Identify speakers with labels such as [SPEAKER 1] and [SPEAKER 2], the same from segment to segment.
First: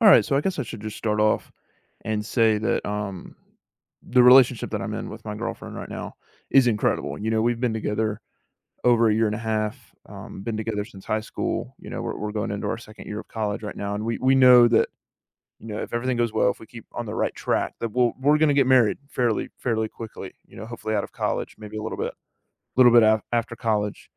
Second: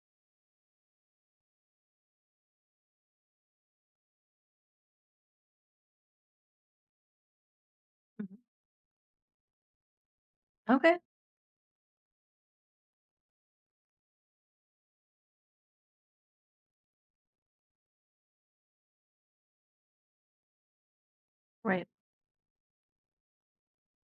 [SPEAKER 1] All right, so I guess I should just start off and say that the relationship that I'm in with my girlfriend right now is incredible. You know, we've been together
[SPEAKER 2] Mhm.
[SPEAKER 1] over a year and a half, been together
[SPEAKER 2] Okay.
[SPEAKER 1] since high school. You know, we're going into our second year of college right now, and we know that you know if everything goes well, if we keep on the right track, that we're going to get married fairly quickly. You know, hopefully out of college, maybe
[SPEAKER 2] Right.
[SPEAKER 1] a little bit after college.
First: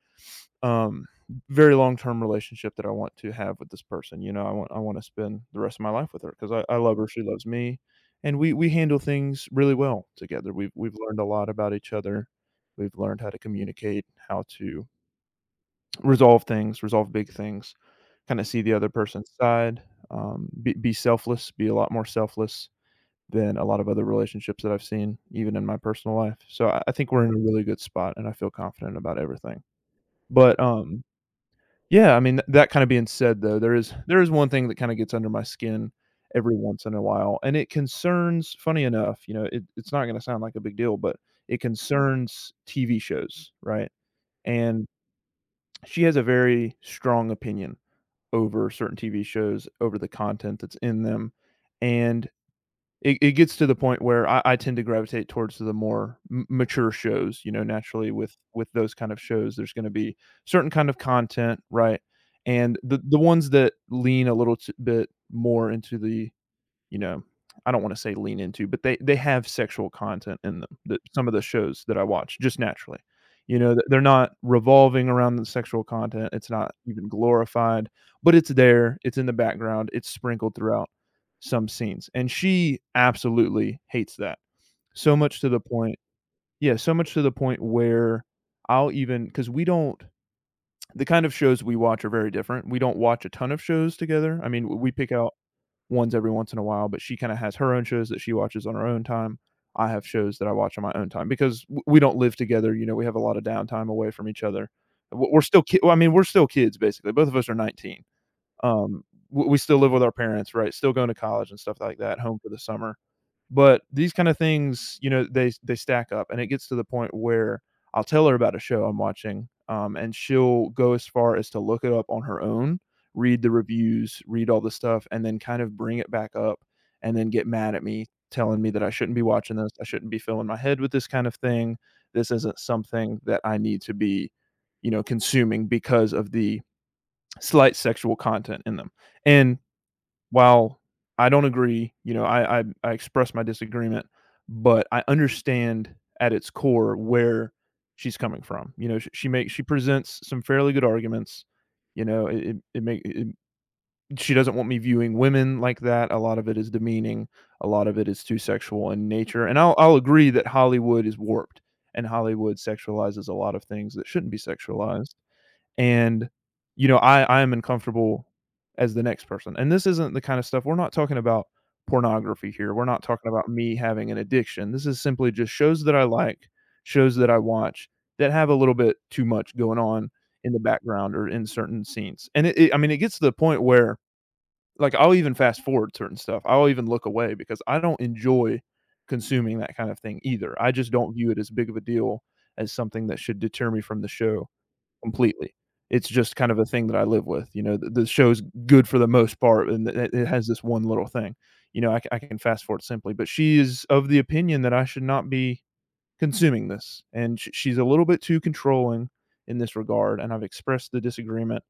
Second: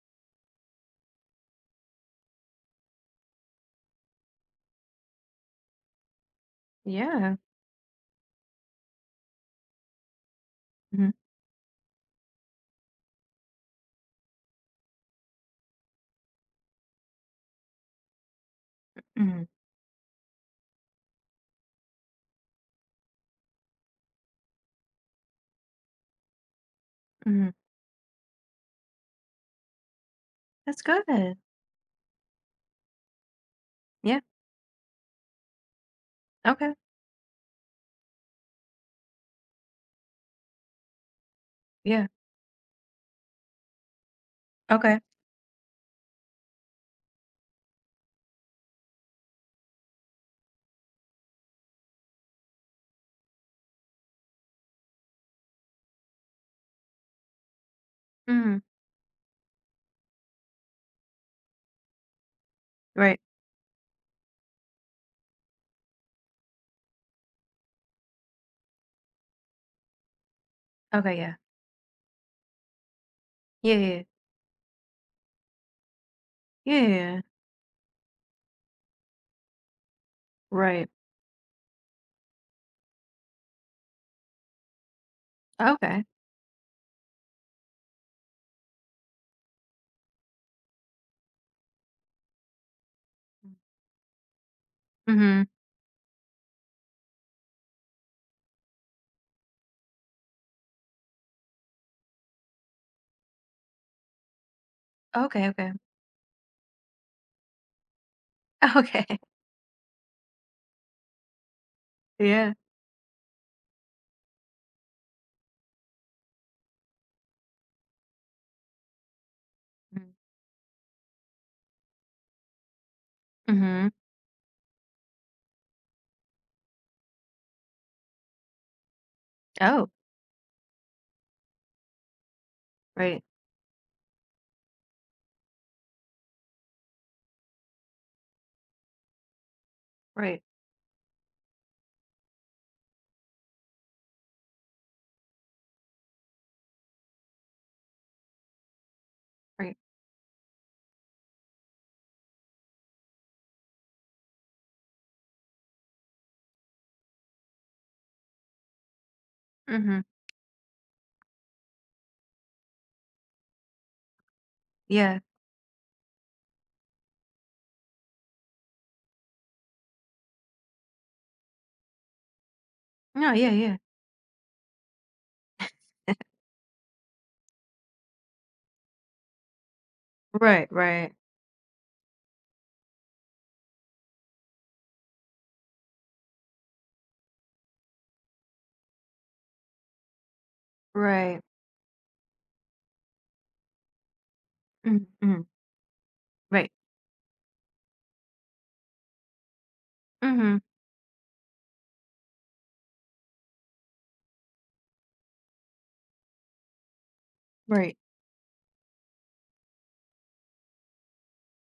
[SPEAKER 1] Um, very long term relationship that I want to have with this person. You know, I want to spend the rest of my life with her because I love her. She
[SPEAKER 2] Yeah.
[SPEAKER 1] loves me, and we handle things really well together. We've
[SPEAKER 2] Hmm.
[SPEAKER 1] learned a lot about each other. We've learned how to communicate, how to resolve things, resolve big things, kind of see the other person's
[SPEAKER 2] Hmm.
[SPEAKER 1] side, be selfless, be a lot more selfless than a lot of other relationships that I've seen, even in my personal life. So I think we're in a
[SPEAKER 2] Hmm.
[SPEAKER 1] really good spot, and I feel confident about everything. But,
[SPEAKER 2] That's good.
[SPEAKER 1] yeah, I mean, that kinda being said, though, there
[SPEAKER 2] Yeah.
[SPEAKER 1] is one thing that kinda gets under my skin every
[SPEAKER 2] Okay.
[SPEAKER 1] once in a while, and it concerns funny enough, you know, it's not gonna sound like a big deal, but it
[SPEAKER 2] Yeah.
[SPEAKER 1] concerns TV shows, right? And
[SPEAKER 2] Okay.
[SPEAKER 1] she has a very strong opinion over certain TV shows, over the content that's in them, and it gets to the point where I tend to gravitate towards the more mature shows. You know, naturally with
[SPEAKER 2] Hmm.
[SPEAKER 1] those kind of shows there's going to be certain kind of content, right? And the
[SPEAKER 2] Right.
[SPEAKER 1] ones that lean a little bit more into the you know, I don't want to say lean into, but they have sexual content in them, that
[SPEAKER 2] Okay.
[SPEAKER 1] some of
[SPEAKER 2] Yeah.
[SPEAKER 1] the shows that I watch just naturally. You know,
[SPEAKER 2] Yeah.
[SPEAKER 1] th they're
[SPEAKER 2] Yeah.
[SPEAKER 1] not revolving around the sexual content, it's not
[SPEAKER 2] Yeah. Yeah. Yeah,
[SPEAKER 1] even
[SPEAKER 2] yeah.
[SPEAKER 1] glorified, but it's there, it's in the background, it's sprinkled throughout
[SPEAKER 2] Right.
[SPEAKER 1] some scenes, and she absolutely hates that. So much to the point,
[SPEAKER 2] Okay.
[SPEAKER 1] yeah, so much to the point where I'll even because we don't the kind of shows we watch are very different, we don't watch a ton of shows together. I mean, we pick out
[SPEAKER 2] Mm-hmm.
[SPEAKER 1] ones every once in a while, but she kind of has her own shows that she watches on her own time. I have shows that I watch on my own time because we don't live together. You know, we have a lot of downtime away from each other. We're
[SPEAKER 2] Okay.
[SPEAKER 1] still,
[SPEAKER 2] Okay.
[SPEAKER 1] well, I mean, we're still kids basically. Both of us are 19. Um,
[SPEAKER 2] Okay.
[SPEAKER 1] we still live with our parents, right? Still going to college and stuff like that, home for
[SPEAKER 2] Yeah.
[SPEAKER 1] the summer. But these kind of things, you know, they stack up, and it gets to the point where I'll tell her about a show I'm watching, and she'll go as far as to look it up on her own, read the
[SPEAKER 2] Mm-hmm.
[SPEAKER 1] reviews, read all the stuff, and then kind of bring it back up, and then get mad at me, telling me that I shouldn't be watching this, I
[SPEAKER 2] Oh.
[SPEAKER 1] shouldn't be filling my head with this kind of thing. This isn't something
[SPEAKER 2] Right.
[SPEAKER 1] that I need to be, you know, consuming because of the slight sexual content in them. And
[SPEAKER 2] Right.
[SPEAKER 1] while I don't agree, you know, I express my disagreement, but I understand at its core where she's coming from. You know, she
[SPEAKER 2] Right.
[SPEAKER 1] presents some fairly good arguments. You know, she doesn't want me viewing women like that. A lot of it is demeaning. A lot of it is too sexual in nature. And I'll
[SPEAKER 2] Mm-hmm.
[SPEAKER 1] agree that Hollywood is warped and Hollywood sexualizes a lot of things that shouldn't be sexualized,
[SPEAKER 2] Yeah.
[SPEAKER 1] and you know I am uncomfortable as the next person, and this isn't the kind of stuff, we're not talking about pornography here, we're not talking
[SPEAKER 2] No.
[SPEAKER 1] about
[SPEAKER 2] Yeah.
[SPEAKER 1] me
[SPEAKER 2] Yeah.
[SPEAKER 1] having an addiction, this is simply just shows that I like, shows that I watch that have a little bit too much going on in the
[SPEAKER 2] Right.
[SPEAKER 1] background
[SPEAKER 2] Right.
[SPEAKER 1] or in certain scenes. And it I mean it gets to the point where like I'll even fast forward certain stuff, I'll even look away because I don't enjoy consuming that kind of thing either, I just don't view it
[SPEAKER 2] Right.
[SPEAKER 1] as big of a deal as something that should deter me from the show
[SPEAKER 2] Mm-hmm.
[SPEAKER 1] completely. It's just kind of a
[SPEAKER 2] Right.
[SPEAKER 1] thing that I live with, you know, the show's good for the most part, and it has
[SPEAKER 2] Mm-hmm.
[SPEAKER 1] this one little thing. You know, I can fast forward simply, but she is of the opinion that I should not be consuming this, and sh she's a
[SPEAKER 2] Right.
[SPEAKER 1] little bit too controlling in this regard, and I've expressed the disagreement,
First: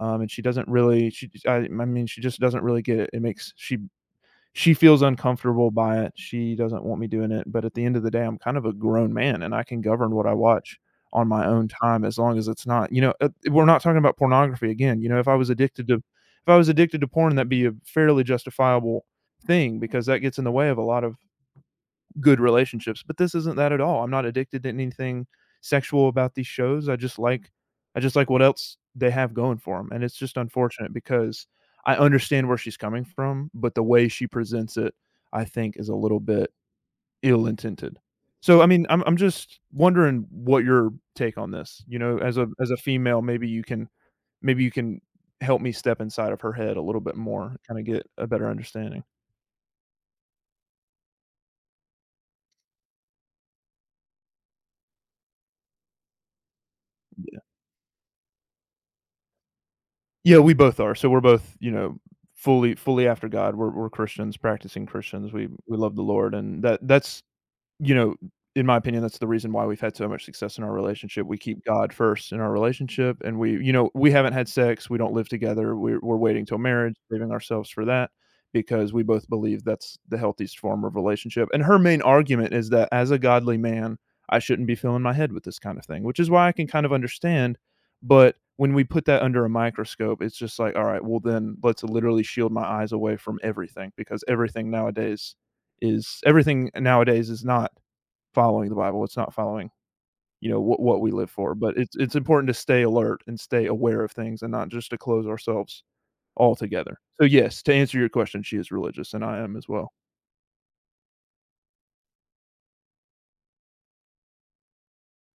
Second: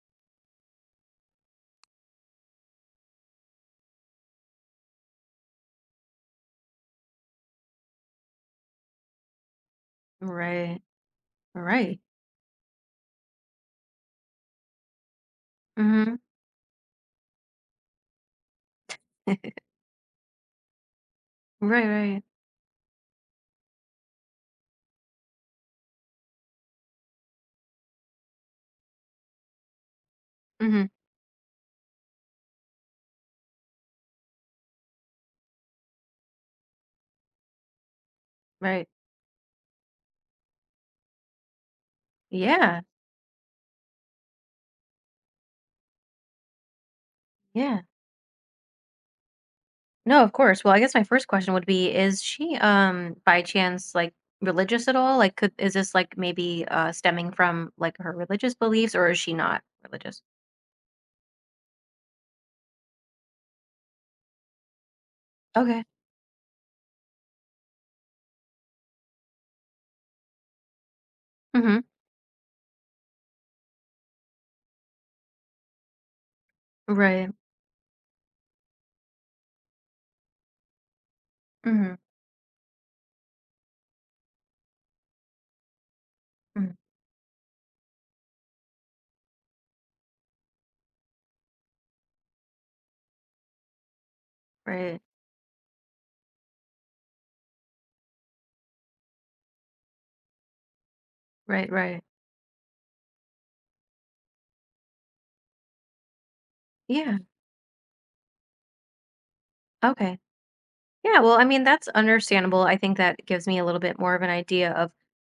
[SPEAKER 1] and she doesn't really she I mean, she just doesn't really get it. It makes She feels uncomfortable by it. She doesn't want me doing it. But at the end of the day, I'm kind of a grown man and I can govern what I watch
[SPEAKER 2] Right.
[SPEAKER 1] on my own
[SPEAKER 2] Right.
[SPEAKER 1] time as long as it's not, you know, we're not talking about pornography again. You know, if I was addicted to
[SPEAKER 2] Mm-hmm.
[SPEAKER 1] if I was addicted to porn, that'd be a fairly justifiable thing because that gets in the way of a lot of
[SPEAKER 2] Right. Right.
[SPEAKER 1] good relationships, but this isn't that at all. I'm not addicted to anything sexual about these shows. I just like what else they have going for them, and it's just
[SPEAKER 2] Mm-hmm.
[SPEAKER 1] unfortunate because I understand where she's coming from, but the way she presents it, I think, is a little bit ill-intended. So, I mean,
[SPEAKER 2] Right.
[SPEAKER 1] I'm just wondering what your take on this, you know, as a
[SPEAKER 2] Yeah.
[SPEAKER 1] female, maybe you can maybe you can help me step inside of her head a little bit more,
[SPEAKER 2] Yeah.
[SPEAKER 1] kinda get a better understanding.
[SPEAKER 2] No, of course. Well, I guess my first question would be, is she by chance like religious at all? Like could is this like maybe stemming from like her religious beliefs or is she not religious?
[SPEAKER 1] Yeah, we both are. So we're both, you know, fully after God. We're Christians, practicing Christians. We
[SPEAKER 2] Okay.
[SPEAKER 1] love the Lord, and that's you know, in my opinion, that's the reason why we've had so much success in our relationship. We keep
[SPEAKER 2] Mhm.
[SPEAKER 1] God first in our relationship, and we you know, we haven't had sex, we don't live together, we're waiting till marriage,
[SPEAKER 2] Right.
[SPEAKER 1] saving ourselves for that, because we both believe that's the healthiest form of relationship, and her
[SPEAKER 2] Mhm.
[SPEAKER 1] main argument is that as a godly man, I shouldn't be filling my head with this kind of thing, which is why I can
[SPEAKER 2] Mm.
[SPEAKER 1] kind of understand, but when we put that under a microscope, it's just like, "Alright, well, then let's literally shield my eyes away from everything," because
[SPEAKER 2] Right.
[SPEAKER 1] everything nowadays is not following the Bible, it's not following, you know, what we live for,
[SPEAKER 2] Right,
[SPEAKER 1] but
[SPEAKER 2] right.
[SPEAKER 1] it's important to stay alert and stay aware of things and not just to close ourselves altogether.
[SPEAKER 2] Yeah.
[SPEAKER 1] So, yes, to answer your question, she is religious, and I am as well.
[SPEAKER 2] Okay. Yeah, well, I mean, that's understandable. I think that gives me a little bit more of an idea of,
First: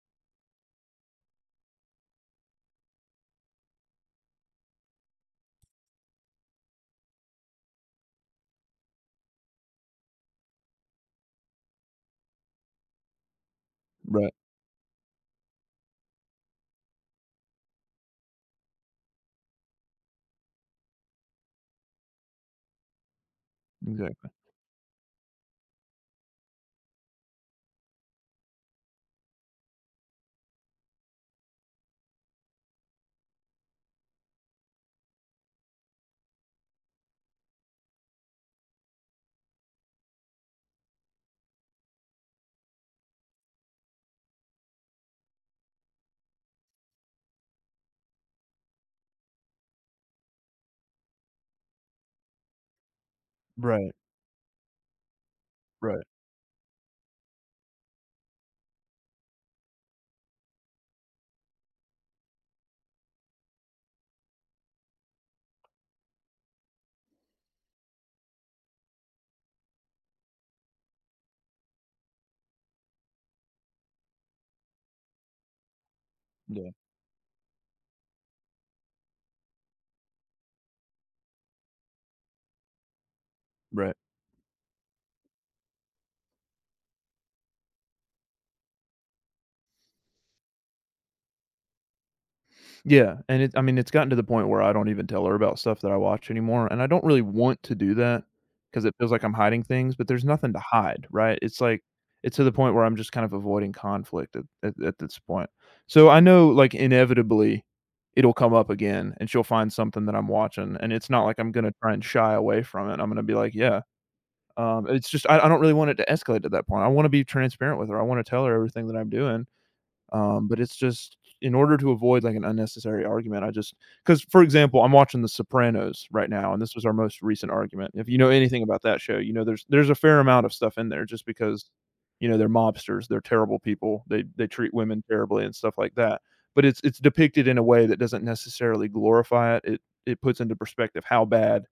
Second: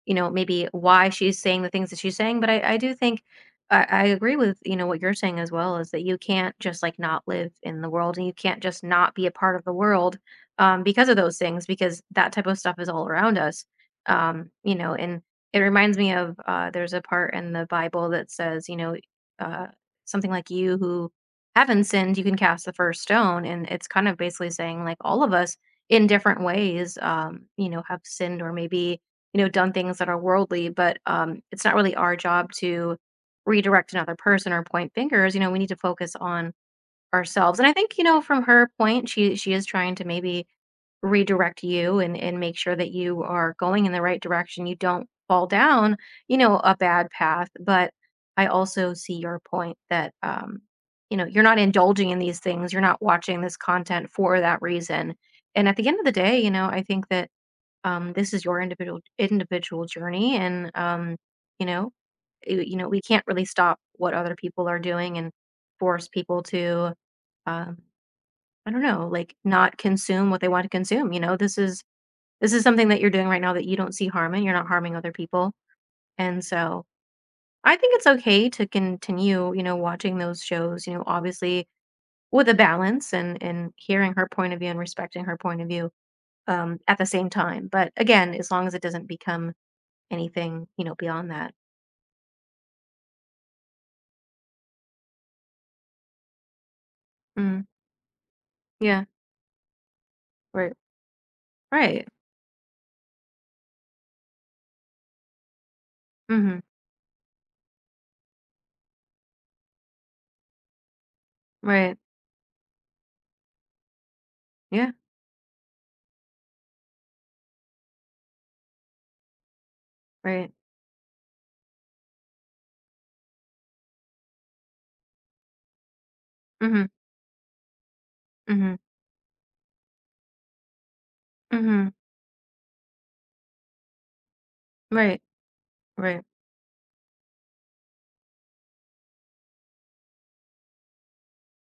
[SPEAKER 2] you know, maybe why she's saying the things that she's saying. But I do think I agree with, you know, what you're saying as well is that you can't just like not live in the world and you can't just not be a part of the world because of those things, because that type of stuff is all around us,
[SPEAKER 1] Right,
[SPEAKER 2] you know, and it reminds me of there's a part in the Bible that says, you know, uh, something like you who haven't sinned, you can cast the first stone. And it's kind of
[SPEAKER 1] exactly.
[SPEAKER 2] basically saying like all of us in different ways, you know, have sinned or maybe, done things that are worldly, but it's not really our job to redirect another person or point fingers. You know, we need to focus on ourselves. And I think, from her point, she is trying to maybe redirect you and make sure that you are going in the right direction. You don't fall down, a bad path. But I also see your point that you're not indulging in these things. You're not watching this
[SPEAKER 1] Right,
[SPEAKER 2] content for that reason. And at the end
[SPEAKER 1] right,
[SPEAKER 2] of the day, I think that this is your individual journey and you know, we can't really stop what other people are doing and force people to um, I don't know, like not consume what they want to consume. You know, this is something that you're doing right now that you don't see harm in. You're not harming other people, and
[SPEAKER 1] yeah,
[SPEAKER 2] so I think it's okay to continue, watching those shows. You know, obviously with a balance and
[SPEAKER 1] right.
[SPEAKER 2] hearing her point of view and respecting her point of view at the same time. But again, as long as it doesn't become anything, you know, beyond that.
[SPEAKER 1] Yeah, and it I mean, it's gotten to the point where I don't even tell her about stuff that I watch anymore, and I don't really want
[SPEAKER 2] Mm,
[SPEAKER 1] to do that because it
[SPEAKER 2] yeah.
[SPEAKER 1] feels like I'm hiding things, but there's nothing to
[SPEAKER 2] Right.
[SPEAKER 1] hide, right? It's like
[SPEAKER 2] Right.
[SPEAKER 1] it's to the point where I'm just kind of avoiding conflict at this point. So, I know,
[SPEAKER 2] Mm-hmm.
[SPEAKER 1] like, inevitably, it'll come up again, and she'll find something that I'm watching, and it's not like I'm gonna try
[SPEAKER 2] Right.
[SPEAKER 1] and shy away from it. I'm gonna be like, "Yeah."
[SPEAKER 2] Yeah.
[SPEAKER 1] It's just I don't really want it to escalate to that point. I wanna be transparent with her. I wanna tell her everything that I'm doing,
[SPEAKER 2] Right.
[SPEAKER 1] but it's just in order to avoid, like, an unnecessary argument, I just because for example, I'm watching The Sopranos right now, and this was
[SPEAKER 2] Mm-hmm.
[SPEAKER 1] our most recent argument. If you know anything
[SPEAKER 2] Mm-hmm.
[SPEAKER 1] about that show, you know there's a fair amount of stuff in there just because,
[SPEAKER 2] Mm-hmm.
[SPEAKER 1] you know, they're mobsters, they're terrible people, they treat women
[SPEAKER 2] Right.
[SPEAKER 1] terribly and stuff like that.
[SPEAKER 2] Right.
[SPEAKER 1] But it's depicted in a way that doesn't necessarily glorify it. It puts into perspective how bad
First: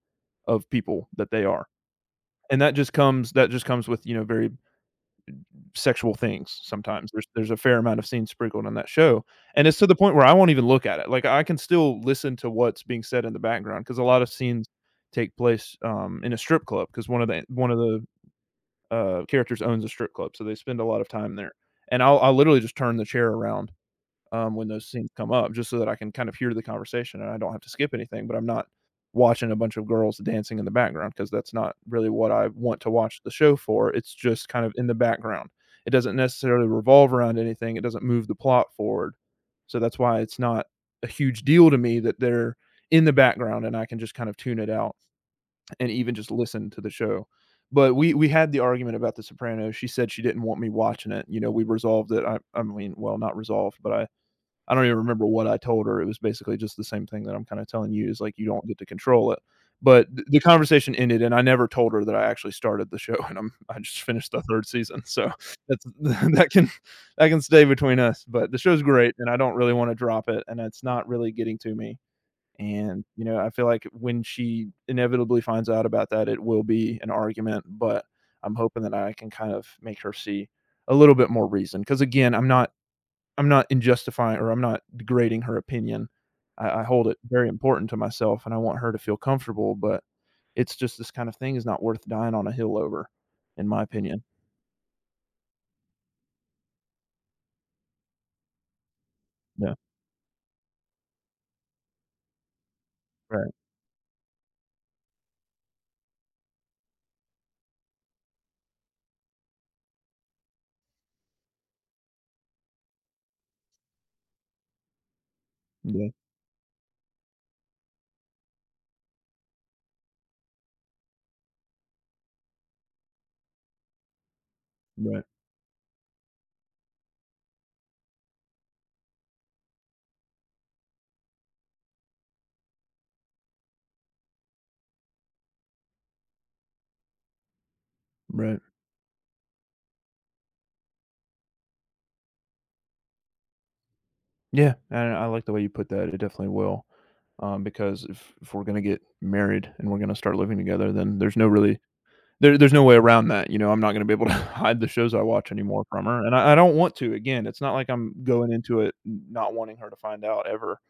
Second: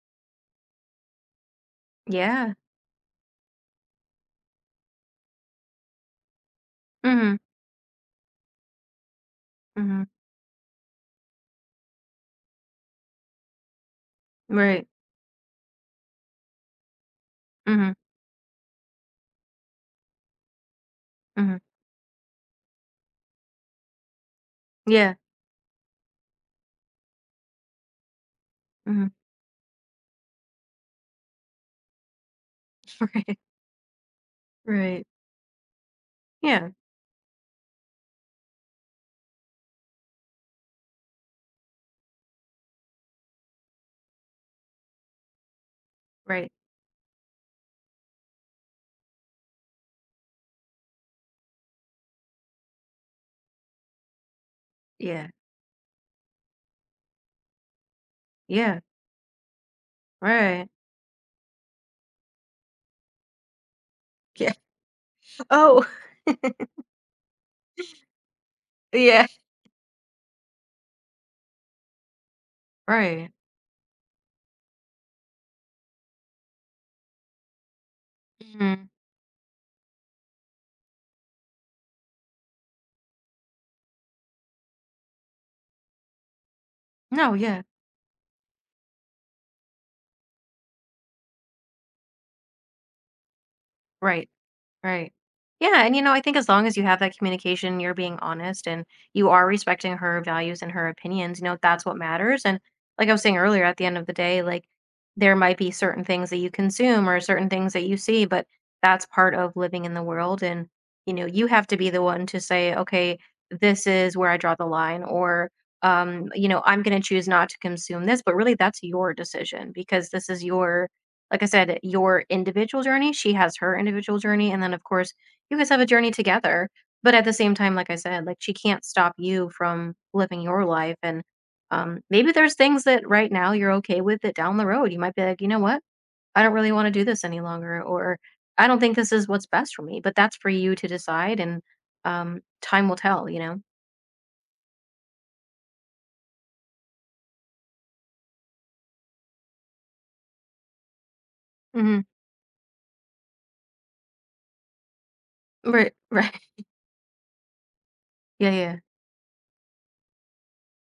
[SPEAKER 1] of people that they are.
[SPEAKER 2] Yeah.
[SPEAKER 1] And that just comes with, you know, very sexual things sometimes. There's
[SPEAKER 2] Mm-hmm.
[SPEAKER 1] there's a fair amount of scenes sprinkled on that show, and it's to the
[SPEAKER 2] Mhm.
[SPEAKER 1] point where I won't even look at it. Like I can still listen to what's being said in the background because a lot of scenes
[SPEAKER 2] Right.
[SPEAKER 1] take place in a strip club because one of the one of
[SPEAKER 2] Mhm.
[SPEAKER 1] the characters owns a strip club, so they spend a lot of time there.
[SPEAKER 2] Mhm.
[SPEAKER 1] And I'll literally just turn the chair around when those scenes
[SPEAKER 2] Yeah.
[SPEAKER 1] come up, just so that I can kind of hear the conversation and I don't have to skip anything, but I'm not
[SPEAKER 2] Mhm.
[SPEAKER 1] watching a bunch of girls dancing in the background because that's not really what I want to watch the show for. It's just kind of
[SPEAKER 2] Right.
[SPEAKER 1] in the
[SPEAKER 2] Right.
[SPEAKER 1] background. It doesn't necessarily
[SPEAKER 2] Yeah.
[SPEAKER 1] revolve around anything. It doesn't move the plot forward. So that's why it's not a huge deal to me that they're in the background and I can just kind of tune it out and even just
[SPEAKER 2] Right.
[SPEAKER 1] listen to the show. But we had the argument about The Sopranos. She said she didn't want me watching it. You know, we resolved it. I mean, well, not resolved, but I don't even remember
[SPEAKER 2] Yeah.
[SPEAKER 1] what I told her. It was basically just the same thing that I'm kind of telling you is like you don't get
[SPEAKER 2] Yeah.
[SPEAKER 1] to control it. But the
[SPEAKER 2] Right.
[SPEAKER 1] conversation ended, and I never told her that I actually started the show, and I just finished the
[SPEAKER 2] Yeah.
[SPEAKER 1] third season, so that's
[SPEAKER 2] Oh.
[SPEAKER 1] that can stay between us. But the show's great,
[SPEAKER 2] Yeah.
[SPEAKER 1] and I don't really want to drop it, and it's not really getting to me. And you
[SPEAKER 2] Right.
[SPEAKER 1] know, I feel like when she inevitably finds out about that, it will be an argument. But I'm hoping
[SPEAKER 2] Mhm.
[SPEAKER 1] that I can kind of make her see a little bit more reason, because again, I'm not injustifying or I'm not degrading her opinion. I hold it
[SPEAKER 2] No.
[SPEAKER 1] very
[SPEAKER 2] Yeah.
[SPEAKER 1] important to myself, and I want her to feel comfortable. But it's just this kind of thing is not worth dying on a hill over, in my opinion.
[SPEAKER 2] Right. Right. Yeah, and I think as long as you have that communication, you're being honest and you are
[SPEAKER 1] Yeah.
[SPEAKER 2] respecting her values and her opinions, that's what matters. And like I was saying
[SPEAKER 1] Right.
[SPEAKER 2] earlier, at the end of the day, like there might be certain things that you consume or certain things that you see, but that's part of living in the world. And, you have to be the one to say, okay, this is where I draw the line, or,
[SPEAKER 1] Yeah.
[SPEAKER 2] I'm going to choose not to consume this, but really that's your decision because this is your, like I said, your individual journey, she has her individual journey, and then, of course,
[SPEAKER 1] Right.
[SPEAKER 2] you guys have a journey together. But at the same time, like I said, like she can't stop you from living your life. And maybe there's things that right now you're okay with that down the road you might be like, you know what? I don't really want to do this any longer, or
[SPEAKER 1] Right.
[SPEAKER 2] I don't think this is what's best for me. But that's for you to decide, and time will tell. You know.
[SPEAKER 1] Yeah. And I like the way you put that. It definitely will. Because if we're gonna get married and we're gonna start living together, then there's no really
[SPEAKER 2] Hmm.
[SPEAKER 1] there's no way around that. You know, I'm not gonna be able to hide the shows I watch anymore
[SPEAKER 2] Right.
[SPEAKER 1] from her,
[SPEAKER 2] Right.
[SPEAKER 1] and I don't want to. Again, it's not like I'm
[SPEAKER 2] Yeah.
[SPEAKER 1] going
[SPEAKER 2] Yeah.
[SPEAKER 1] into it not wanting her to find out ever.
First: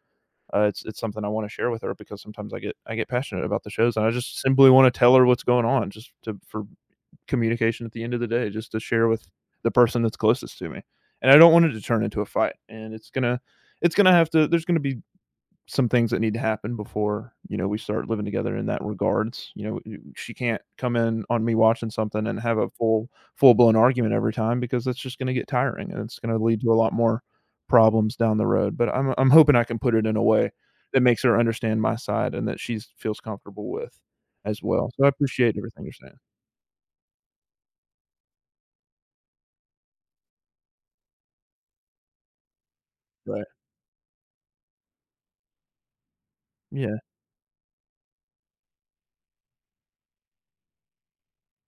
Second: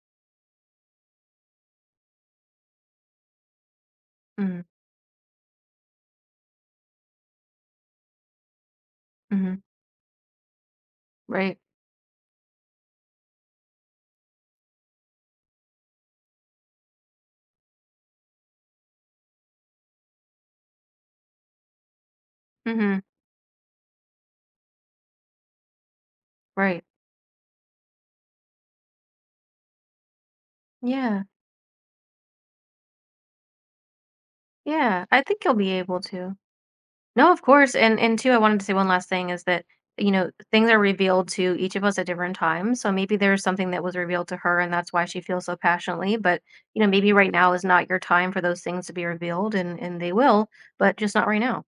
[SPEAKER 1] It's something I wanna share with her because sometimes I get passionate about the shows, and I just
[SPEAKER 2] Mm-hmm.
[SPEAKER 1] simply wanna tell her what's going on just to for communication at the end of the day, just to share with
[SPEAKER 2] Mm-hmm.
[SPEAKER 1] the person that's closest to me. And I don't
[SPEAKER 2] Right.
[SPEAKER 1] want it to turn into a fight, and it's gonna have to there's gonna be some things that need to happen before you know we start living together in that regards, you know, she can't come in on me watching something and have a
[SPEAKER 2] Mm-hmm.
[SPEAKER 1] full blown argument every time because that's just going to get tiring and it's going to lead to a
[SPEAKER 2] Right.
[SPEAKER 1] lot more problems down the road. But I'm hoping I can put it in a way that makes
[SPEAKER 2] Yeah.
[SPEAKER 1] her understand my side and that she feels comfortable with as well. So
[SPEAKER 2] Yeah.
[SPEAKER 1] I
[SPEAKER 2] I think you'll
[SPEAKER 1] appreciate
[SPEAKER 2] be
[SPEAKER 1] everything you're
[SPEAKER 2] able
[SPEAKER 1] saying.
[SPEAKER 2] to. No, of course, and two, I wanted to say one last thing is that, things are revealed to each of us at different times. So maybe there's
[SPEAKER 1] Right.
[SPEAKER 2] something that was revealed to her and that's why she feels so passionately. But,
[SPEAKER 1] Yeah.
[SPEAKER 2] maybe right now is not your time for those things to be revealed and they will, but just not right now.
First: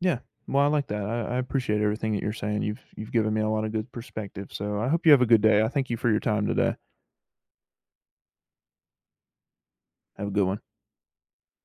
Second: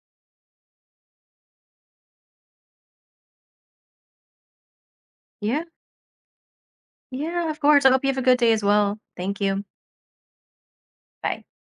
[SPEAKER 1] Yeah, well, I like that. I appreciate everything that you're saying. You've given me a lot of good perspective. So I hope you have a good day.
[SPEAKER 2] Yeah.
[SPEAKER 1] I thank you for your time today.
[SPEAKER 2] Yeah, of course. I hope you have a good day as well. Thank you.
[SPEAKER 1] Have a good one.
[SPEAKER 2] Bye.